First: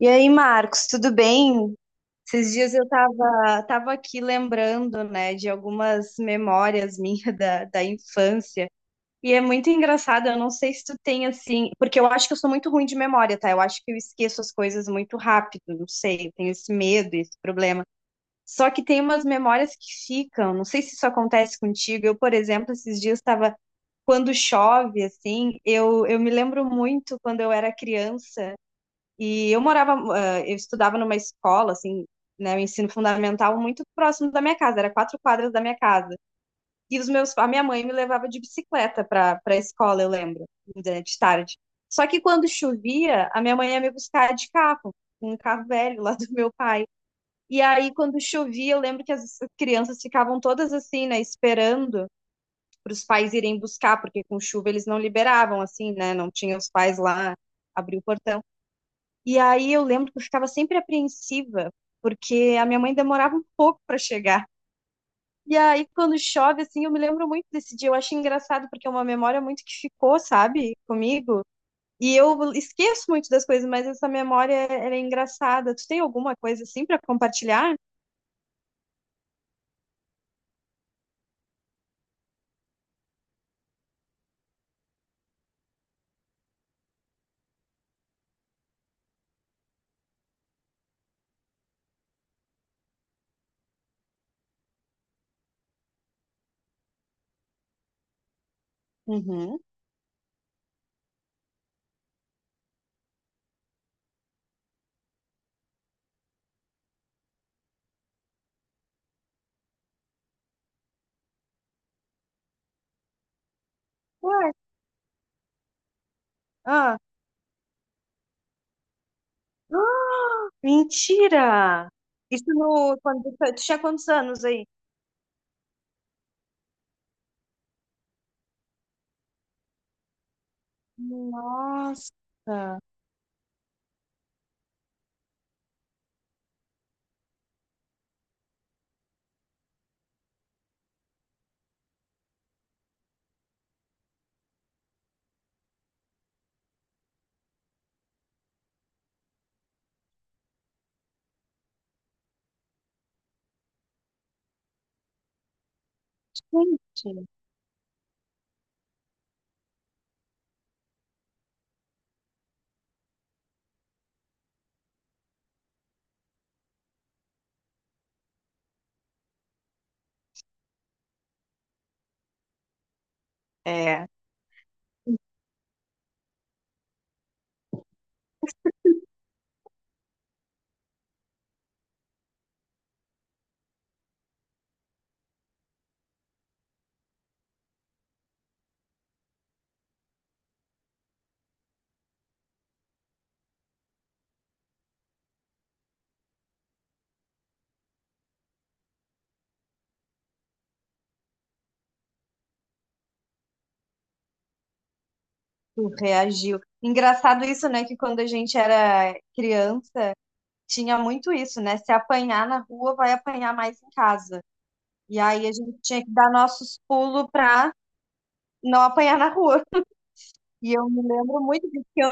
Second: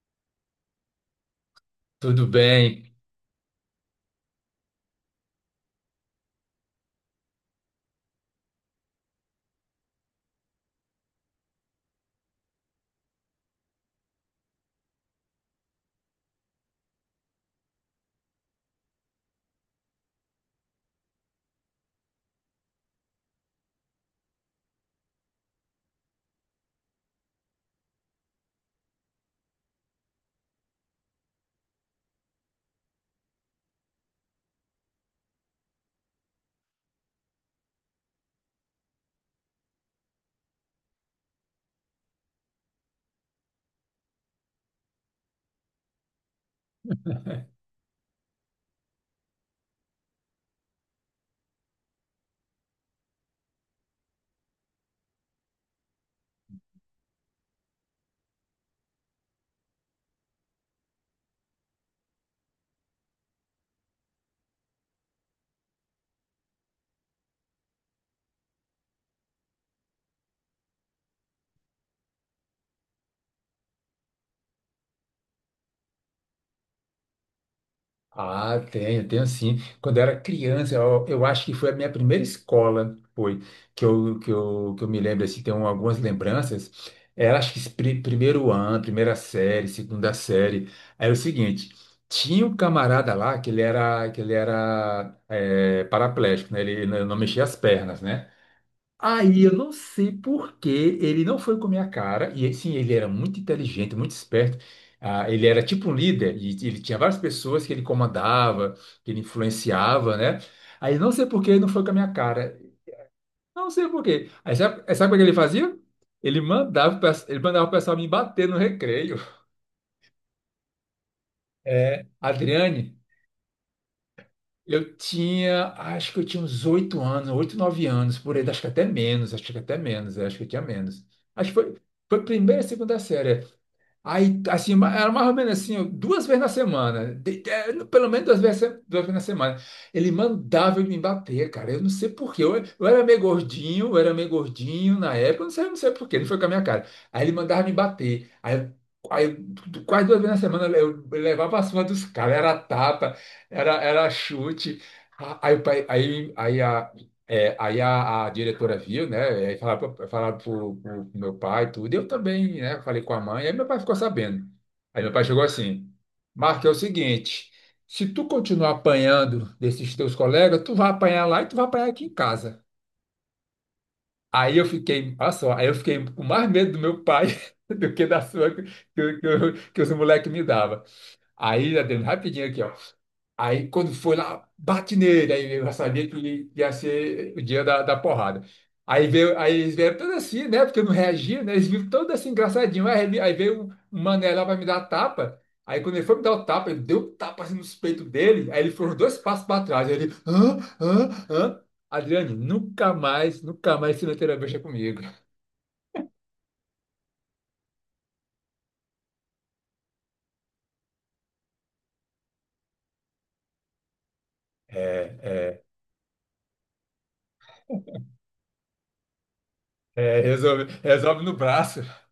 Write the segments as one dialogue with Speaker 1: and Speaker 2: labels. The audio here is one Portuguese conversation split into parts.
Speaker 1: E aí, Marcos, tudo bem?
Speaker 2: Tudo
Speaker 1: Esses dias eu
Speaker 2: bem?
Speaker 1: tava aqui lembrando, né, de algumas memórias minhas da infância. E é muito engraçado, eu não sei se tu tem assim, porque eu acho que eu sou muito ruim de memória, tá? Eu acho que eu esqueço as coisas muito rápido, não sei, eu tenho esse medo, esse problema. Só que tem umas memórias que ficam, não sei se isso acontece contigo. Eu, por exemplo, esses dias estava quando chove, assim, eu me lembro muito quando eu era criança. E eu morava, eu estudava numa escola, assim, né, o ensino fundamental muito próximo da minha casa, era quatro quadras da minha casa. E os meus, a minha mãe me levava de bicicleta para a escola, eu lembro, de tarde. Só que quando chovia, a minha mãe ia me buscar de carro, um carro velho lá do meu pai. E aí, quando chovia, eu lembro que as crianças ficavam todas assim, né, esperando para os pais irem buscar, porque com chuva eles não liberavam, assim, né, não tinha os pais lá abrir o portão. E aí eu lembro que eu ficava sempre apreensiva, porque a minha mãe demorava um pouco para chegar. E aí quando chove, assim, eu me lembro muito desse dia. Eu acho engraçado, porque é uma memória muito que ficou, sabe, comigo. E eu esqueço muito das coisas, mas essa memória era engraçada. Tu tem alguma coisa assim para compartilhar?
Speaker 2: Ah, tenho, tenho sim. Quando eu era criança, eu acho que foi a minha primeira escola, foi, que eu me lembro, assim, tenho algumas lembranças. Era, acho que, primeiro ano, primeira série, segunda série. Era o seguinte, tinha um camarada lá que ele era paraplégico, né? Ele não mexia as pernas, né? Aí eu
Speaker 1: Uhum.
Speaker 2: não sei por que ele não foi com a minha cara, e sim, ele era muito inteligente, muito esperto. Ah, ele era tipo um líder, e ele tinha várias pessoas que ele comandava, que ele influenciava, né? Aí não sei por que ele não foi com a minha cara. Não sei por quê.
Speaker 1: Ué,
Speaker 2: Aí sabe, sabe como é que ele fazia? Ele mandava,
Speaker 1: ah,
Speaker 2: ele mandava o pessoal me bater no recreio.
Speaker 1: mentira!
Speaker 2: É,
Speaker 1: Isso
Speaker 2: Adriane,
Speaker 1: no, quando, tu tinha quantos anos aí?
Speaker 2: eu tinha, acho que eu tinha uns oito anos, oito, nove anos, por aí, acho que até menos, acho que até menos, é, acho que eu tinha menos. Acho que foi,
Speaker 1: Nossa.
Speaker 2: foi primeira, segunda série. Aí, assim, era mais ou menos assim, ó, duas vezes na semana, pelo menos duas vezes na semana. Ele mandava eu me bater, cara. Eu não sei por quê. Eu era meio gordinho, eu era meio gordinho na época, eu não sei por quê, ele foi com a minha cara. Aí ele mandava me bater. Aí, quase duas vezes na semana eu levava a surra dos caras, era tapa, era chute. A- Aí, o pai- aí, aí,
Speaker 1: Gente.
Speaker 2: é, aí a diretora viu, né? E aí falaram, falaram pro, pro meu pai e tudo. E eu também, né? Falei com a mãe. Aí meu pai ficou sabendo. Aí meu pai chegou assim: Marco, é o seguinte: se tu continuar apanhando desses teus colegas, tu vai apanhar lá e tu vai apanhar aqui em casa.
Speaker 1: É.
Speaker 2: Aí eu fiquei, olha só, aí eu fiquei com mais medo do meu pai do que da sua que os moleques me davam. Aí, Adriano, rapidinho aqui, ó. Aí, quando foi lá, bate nele. Aí eu já sabia que ia ser o dia da, da porrada. Aí eles vieram todos assim, né? Porque eu não reagia, né? Eles viram todos assim, engraçadinho. Aí veio um mané lá pra me dar tapa. Aí, quando ele foi me dar o tapa, ele deu um tapa assim nos peitos dele. Aí, ele foi uns dois passos pra trás. Aí, ele, hã, hã, hã. Adriane, nunca mais, nunca mais se meter a bicha comigo.
Speaker 1: Tu reagiu. Engraçado isso, né? Que quando a gente era criança, tinha muito isso, né? Se apanhar na rua, vai apanhar mais em casa.
Speaker 2: É,
Speaker 1: E aí a
Speaker 2: é,
Speaker 1: gente tinha que dar nossos pulos pra não apanhar na rua.
Speaker 2: é, resolve,
Speaker 1: E eu me
Speaker 2: resolve no
Speaker 1: lembro muito
Speaker 2: braço.
Speaker 1: disso. Que eu,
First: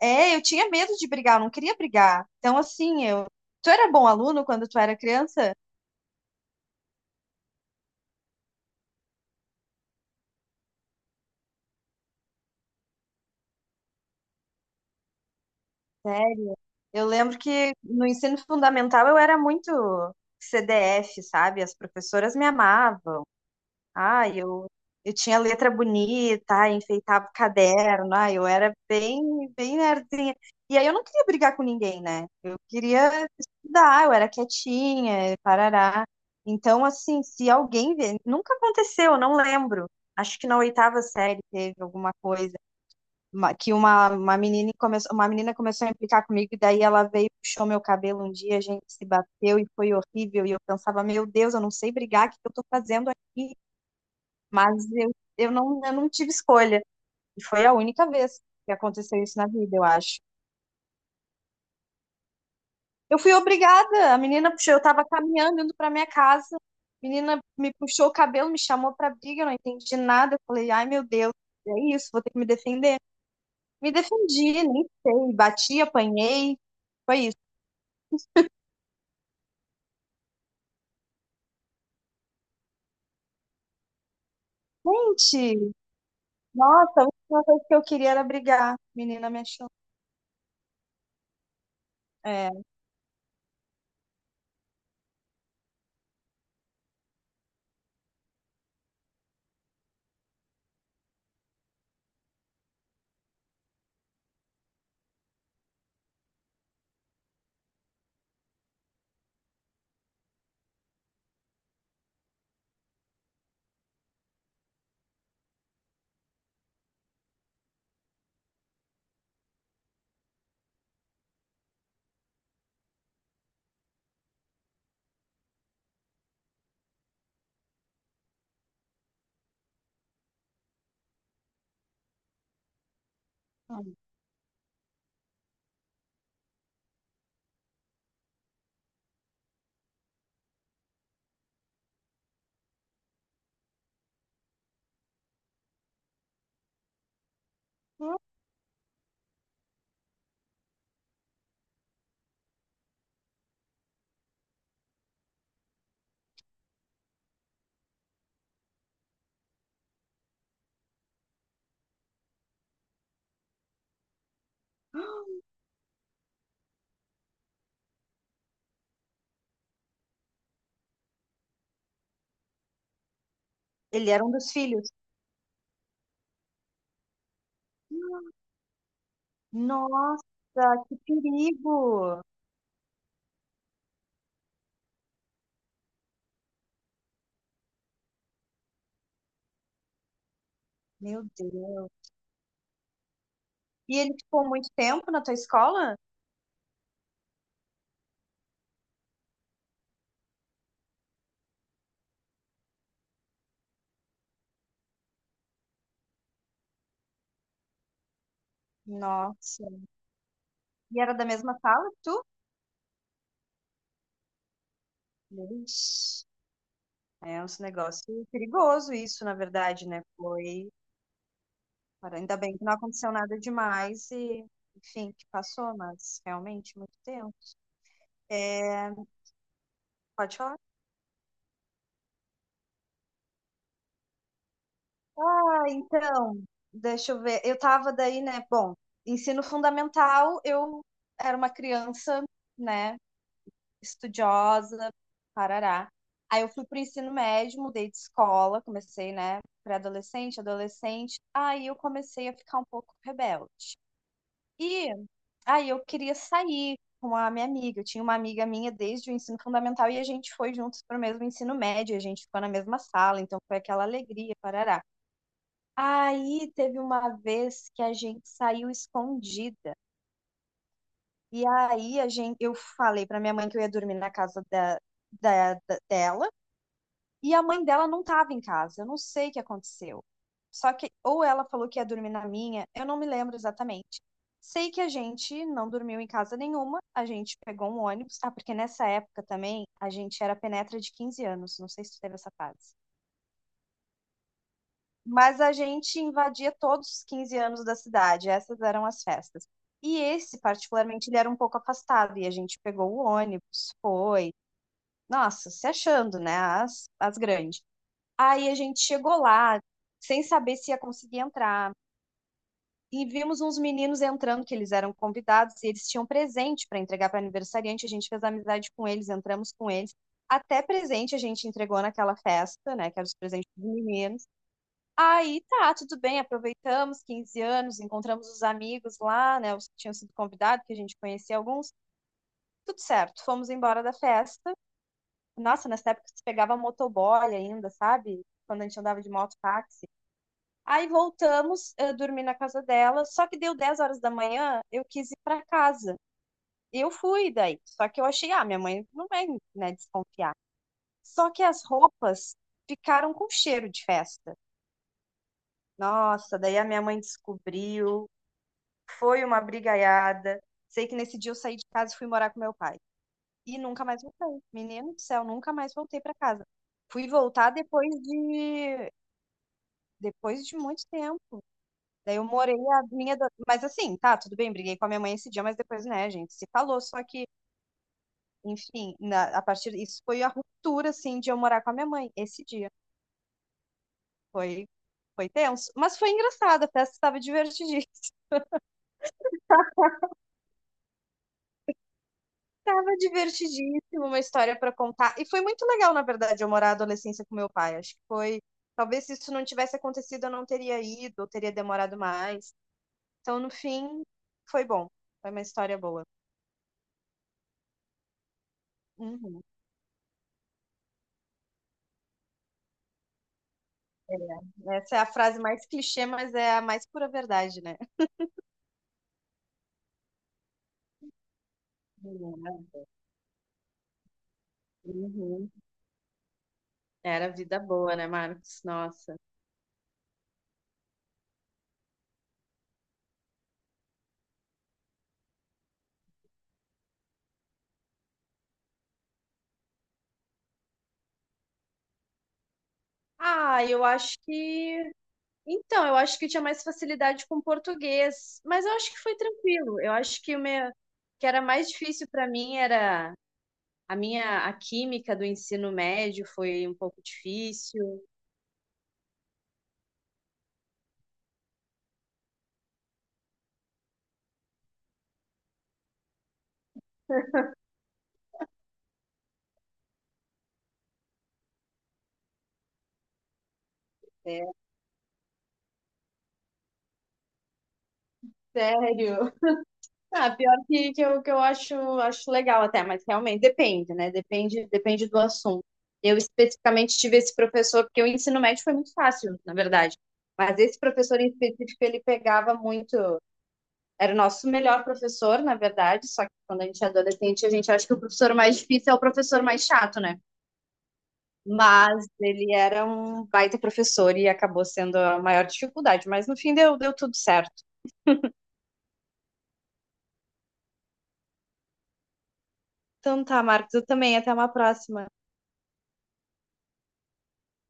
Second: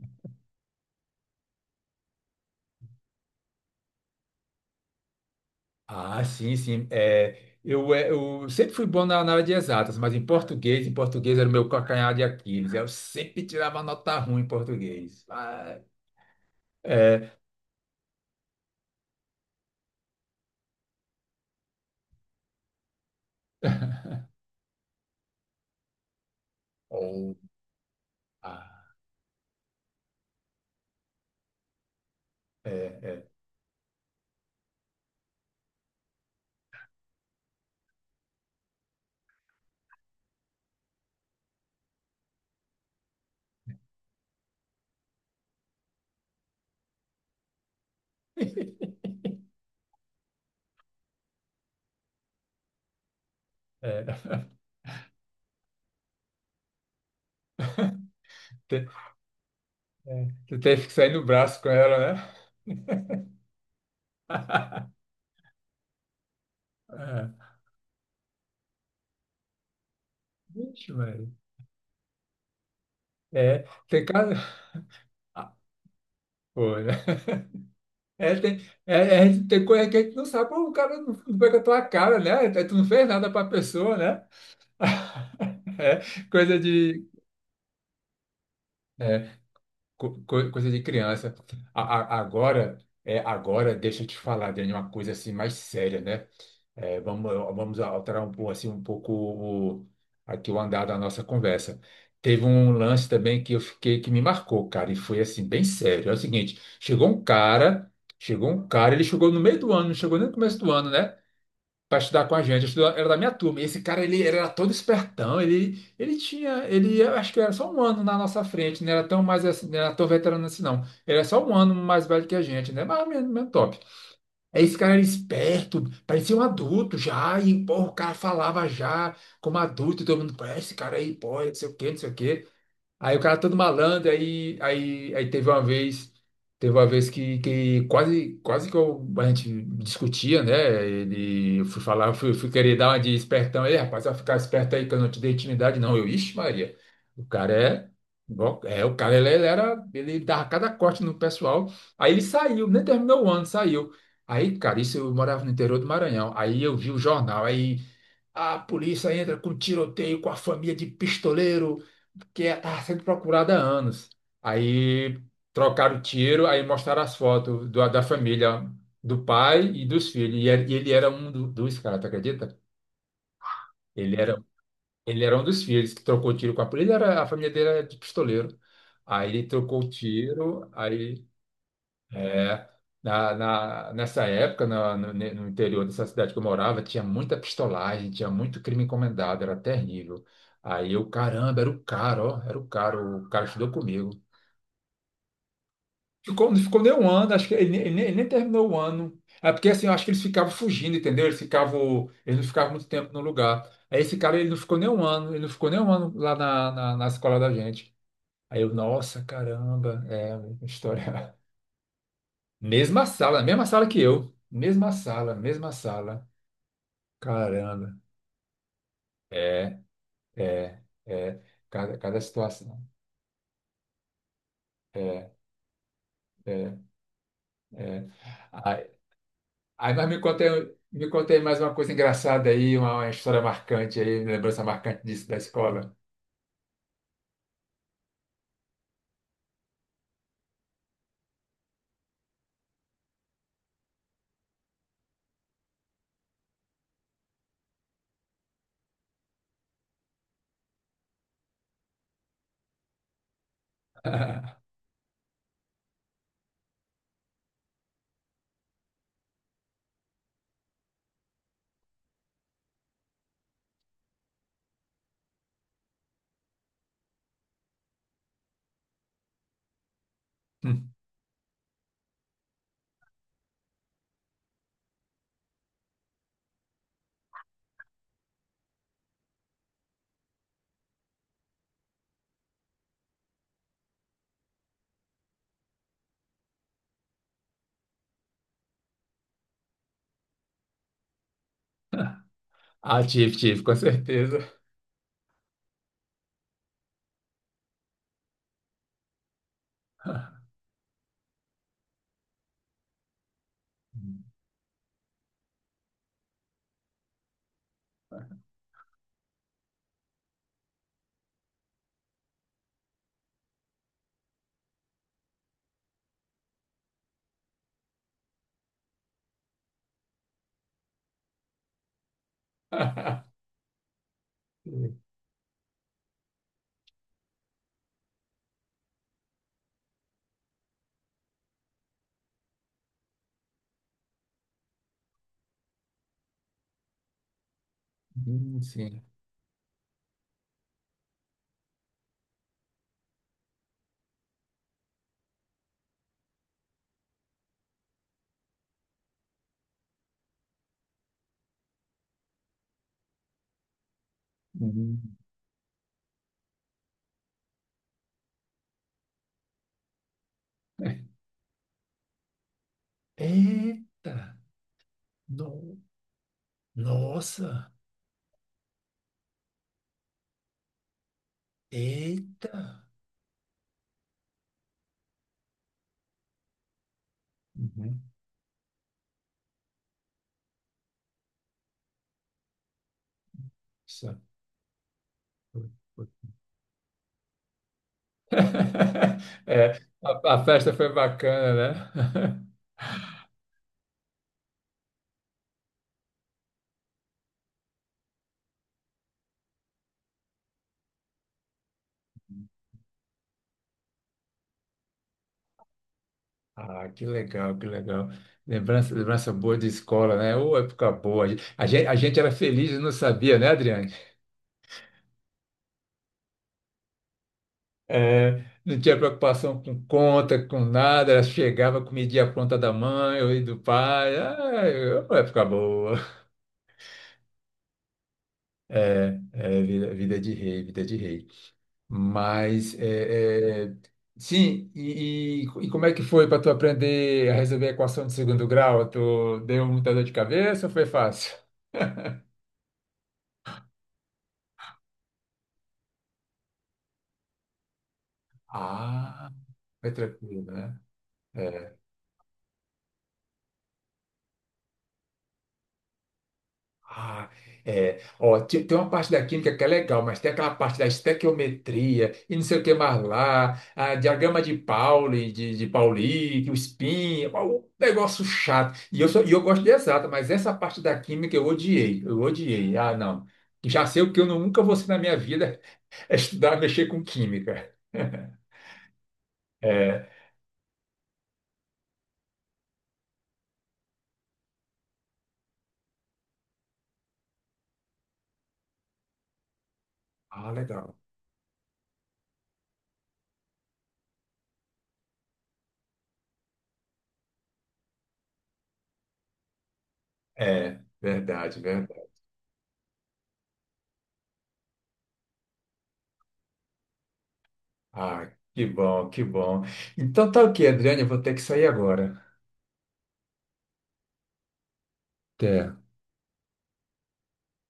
Speaker 1: é, eu tinha medo de brigar, eu não queria brigar. Então, assim, eu. Tu era bom aluno quando tu era criança?
Speaker 2: Ah, sim, sim. Eu sempre fui bom na, na área de exatas, mas em português era o meu calcanhar de Aquiles. Eu sempre tirava nota ruim em português. Ah,
Speaker 1: Sério? Eu
Speaker 2: é.
Speaker 1: lembro que no ensino fundamental eu era muito CDF, sabe? As professoras me amavam. Ah eu tinha letra bonita, ah, enfeitava o
Speaker 2: Ou,
Speaker 1: caderno, ah eu era
Speaker 2: ah,
Speaker 1: bem, bem nerdzinha. E aí eu não queria brigar com ninguém, né? Eu
Speaker 2: é,
Speaker 1: queria
Speaker 2: é.
Speaker 1: estudar, eu era quietinha, parará. Então, assim, se alguém vê, nunca aconteceu, eu não lembro. Acho que na oitava série teve alguma coisa uma menina começou a implicar comigo e daí ela veio, puxou meu cabelo um dia, a gente se bateu e foi horrível e eu pensava, meu Deus, eu não sei brigar, o que que eu tô fazendo aqui?
Speaker 2: É.
Speaker 1: Mas eu, eu não tive escolha. E foi a única vez que
Speaker 2: Te-
Speaker 1: aconteceu isso na vida, eu acho.
Speaker 2: é. Tu teve que sair no braço com ela, né?
Speaker 1: Eu fui obrigada. A menina puxou, eu tava caminhando, indo pra minha casa. A menina
Speaker 2: É.
Speaker 1: me puxou o cabelo, me chamou pra briga, eu não entendi nada. Eu falei, ai
Speaker 2: Vixe,
Speaker 1: meu
Speaker 2: Maria.
Speaker 1: Deus, é isso, vou ter que me defender.
Speaker 2: É,
Speaker 1: Me
Speaker 2: tem cara.
Speaker 1: defendi, nem sei.
Speaker 2: Ah,
Speaker 1: Bati, apanhei.
Speaker 2: pô, né?
Speaker 1: Foi isso.
Speaker 2: É, tem, é, tem coisa que a gente não sabe, pô, o cara não, não pega a tua cara, né? Tu não fez nada pra pessoa, né?
Speaker 1: Gente,
Speaker 2: É, coisa
Speaker 1: nossa, a
Speaker 2: de,
Speaker 1: última coisa que eu queria era brigar. A
Speaker 2: é,
Speaker 1: menina me achou.
Speaker 2: coisa de criança.
Speaker 1: É.
Speaker 2: Agora, é, agora deixa eu te falar, Dani, uma coisa assim mais séria, né? É, vamos, vamos alterar um pouco assim um pouco aqui o andar da nossa conversa. Teve um lance também que eu fiquei que me marcou, cara, e foi assim bem sério. É o seguinte, chegou um cara, ele chegou no meio do ano, não chegou nem no começo do ano, né? para estudar com a gente. Era da minha turma. E esse cara, ele, era todo espertão. Ele, eu acho que era só um ano na nossa frente. Não era tão mais, não era tão veterano assim, não. Ele era só um ano mais velho que a gente, né? Mas mesmo, mesmo top. Aí esse cara era esperto, parecia um adulto já. E, pô, o cara falava já como adulto. E todo mundo, pô, esse cara aí, pô, não sei o quê, não sei o quê. Aí o cara todo malandro, aí teve uma vez que quase, quase que a gente discutia, né? Ele, eu fui falar, eu fui querer dar uma de espertão, ei, rapaz, vai ficar esperto aí que eu não te dei intimidade, não. Eu, ixi, Maria, o cara é, igual- é, o cara ele, ele dava cada corte no pessoal. Aí ele saiu, nem terminou o ano, saiu. Aí, cara, isso eu morava no interior do Maranhão. Aí eu vi o jornal, aí a polícia entra com tiroteio com a família de pistoleiro que está sendo procurada há anos. Aí trocaram o tiro, aí mostraram as fotos da família, do pai e dos filhos. E ele era um dos caras, tu acredita?
Speaker 1: Ele
Speaker 2: Ele
Speaker 1: era um
Speaker 2: era,
Speaker 1: dos filhos.
Speaker 2: ele era um dos filhos que trocou tiro com a polícia. Ele era, a família dele era de pistoleiro. Aí ele trocou o tiro,
Speaker 1: Nossa, que
Speaker 2: aí
Speaker 1: perigo!
Speaker 2: é, nessa época, no interior dessa cidade que eu morava, tinha muita pistolagem, tinha muito crime encomendado, era terrível. Aí eu,
Speaker 1: Meu
Speaker 2: caramba, era o
Speaker 1: Deus.
Speaker 2: cara, ó, era o cara estudou
Speaker 1: E
Speaker 2: comigo.
Speaker 1: ele ficou muito tempo na tua escola?
Speaker 2: Ficou, ficou nem um ano, acho que ele, ele nem terminou o ano. É porque assim, eu acho que eles ficavam fugindo, entendeu? Eles ficavam, eles não ficavam muito tempo no lugar. Aí esse cara, ele não ficou nem um ano, ele não ficou nem um ano lá na escola da gente. Aí eu, nossa,
Speaker 1: Nossa.
Speaker 2: caramba, é uma
Speaker 1: E era da
Speaker 2: história.
Speaker 1: mesma sala que tu?
Speaker 2: Mesma sala que eu. Mesma sala, mesma
Speaker 1: Ixi,
Speaker 2: sala.
Speaker 1: é um
Speaker 2: Caramba.
Speaker 1: negócio perigoso isso, na
Speaker 2: É,
Speaker 1: verdade, né? Foi.
Speaker 2: é. Cada,
Speaker 1: Cara,
Speaker 2: cada
Speaker 1: ainda bem que não
Speaker 2: situação.
Speaker 1: aconteceu nada demais e, enfim, que
Speaker 2: É,
Speaker 1: passou, mas
Speaker 2: é,
Speaker 1: realmente muito tempo. É,
Speaker 2: é. Aí,
Speaker 1: pode falar?
Speaker 2: me contei mais uma coisa engraçada aí, uma história marcante aí, lembrança marcante disso da
Speaker 1: Ah,
Speaker 2: escola.
Speaker 1: então, deixa eu ver. Eu tava daí, né? Bom, ensino fundamental, eu era uma criança, né? Estudiosa, parará. Aí eu fui pro ensino médio, mudei de escola, comecei, né, pré-adolescente, adolescente. Aí eu comecei a ficar um pouco rebelde. E aí eu queria sair com a minha amiga. Eu tinha uma amiga minha desde o ensino fundamental e a gente foi juntos pro mesmo ensino médio, a gente ficou na mesma sala, então foi aquela alegria, parará. Aí teve uma vez que a gente saiu escondida.
Speaker 2: Hum.
Speaker 1: E aí a gente, eu falei pra minha mãe que eu ia dormir na casa dela. E a mãe dela não estava em casa, eu não sei o que aconteceu. Só que, ou ela falou que ia dormir na minha, eu não me lembro exatamente. Sei que a gente não dormiu em casa nenhuma, a gente pegou um ônibus. Ah, porque nessa época também a gente era penetra de 15 anos, não sei se tu teve essa fase.
Speaker 2: Ah, tive, tive, com certeza.
Speaker 1: Mas a gente invadia todos os 15 anos da cidade, essas eram as festas. E esse, particularmente, ele era um pouco afastado, e a gente pegou o ônibus,
Speaker 2: Hum.
Speaker 1: foi. Nossa, se achando, né? As grandes. Aí a gente chegou lá, sem saber se ia conseguir entrar. E vimos uns meninos entrando, que eles eram convidados, e eles tinham presente para entregar para aniversariante. A gente fez amizade com eles, entramos com eles. Até presente a gente entregou naquela festa, né? Que era os presentes dos meninos. Aí tá, tudo bem, aproveitamos 15 anos, encontramos os amigos lá, né? Os que tinham sido convidados, que a gente conhecia alguns. Tudo certo, fomos embora da festa. Nossa, nessa época se pegava motoboy ainda, sabe? Quando a gente andava
Speaker 2: Sim.
Speaker 1: de moto táxi. Aí voltamos, eu dormi na casa dela, só que deu 10 horas da manhã, eu quis ir para casa. Eu fui daí, só que eu achei, ah, minha mãe não vai, né, desconfiar. Só que as roupas ficaram com cheiro de festa.
Speaker 2: Hum.
Speaker 1: Nossa, daí a minha mãe descobriu, foi uma brigaiada. Sei que nesse dia eu saí de casa e fui morar com meu pai. E nunca mais
Speaker 2: Eita!
Speaker 1: voltei. Menino do céu, nunca mais
Speaker 2: No,
Speaker 1: voltei para casa. Fui voltar
Speaker 2: nossa!
Speaker 1: depois de muito tempo. Daí eu morei
Speaker 2: Eita!
Speaker 1: a minha. Ado- mas assim, tá, tudo bem, briguei com a minha mãe esse dia, mas depois, né, gente, se falou. Só que,
Speaker 2: Uhum.
Speaker 1: enfim, na- a partir. Isso foi a ruptura, assim, de eu morar com a minha mãe esse dia.
Speaker 2: Isso.
Speaker 1: Foi, foi tenso. Mas foi engraçado, a festa estava divertidíssima.
Speaker 2: É, a festa foi bacana, né?
Speaker 1: Estava divertidíssima, uma história para contar. E foi muito legal, na verdade, eu morar a adolescência com meu pai. Acho que foi. Talvez se isso não tivesse acontecido, eu não teria ido, ou teria demorado mais. Então, no fim, foi bom. Foi uma história boa.
Speaker 2: Ah, que legal, que legal. Lembrança, lembrança
Speaker 1: Uhum.
Speaker 2: boa de escola, né? Ô, época boa. A gente era feliz e não sabia, né, Adriane?
Speaker 1: É, essa é a frase mais clichê, mas é a mais pura verdade, né?
Speaker 2: É, não tinha preocupação com conta, com nada. Ela chegava, comidinha pronta
Speaker 1: É,
Speaker 2: da mãe ou do pai. Ah, ô, época
Speaker 1: uhum.
Speaker 2: boa.
Speaker 1: Era vida boa, né, Marcos? Nossa.
Speaker 2: É, vida, vida de rei, vida de rei. Mas como é que foi para tu aprender a resolver a equação de segundo grau? Tu deu muita dor de cabeça ou foi fácil?
Speaker 1: Ah, eu acho que. Então, eu acho que eu tinha mais facilidade com português, mas eu acho que foi
Speaker 2: Ah.
Speaker 1: tranquilo.
Speaker 2: É
Speaker 1: Eu acho que o
Speaker 2: tranquilo,
Speaker 1: meu...
Speaker 2: né?
Speaker 1: que era mais
Speaker 2: É.
Speaker 1: difícil para mim era a minha a química do ensino médio foi um pouco
Speaker 2: Ah, é.
Speaker 1: difícil.
Speaker 2: Ó, tem uma parte da química que é legal, mas tem aquela parte da estequiometria e não sei o que mais lá, a diagrama de Pauli, de Pauli, o spin, ó, um negócio chato. E eu gosto de exata, mas essa parte da química eu odiei, eu odiei. Ah, não. Já sei o que eu nunca vou ser na minha vida, é estudar, mexer com química.
Speaker 1: Sério?
Speaker 2: É.
Speaker 1: Ah, pior eu, que eu acho, acho legal até, mas realmente depende, né? Depende do assunto. Eu especificamente tive esse professor, porque o ensino médio foi muito fácil, na verdade.
Speaker 2: Ah,
Speaker 1: Mas esse
Speaker 2: legal.
Speaker 1: professor em específico, ele pegava muito. Era o nosso melhor professor, na verdade, só que quando a gente é adolescente, a gente acha que o professor mais difícil é o professor mais chato, né?
Speaker 2: É, verdade, verdade.
Speaker 1: Mas ele era um baita professor e acabou sendo a maior dificuldade. Mas no fim deu tudo certo.
Speaker 2: Ah, que bom, que bom. Então tá ok, Adriane, eu vou ter que sair agora.
Speaker 1: Então tá, Marcos, eu também. Até uma próxima.
Speaker 2: Até.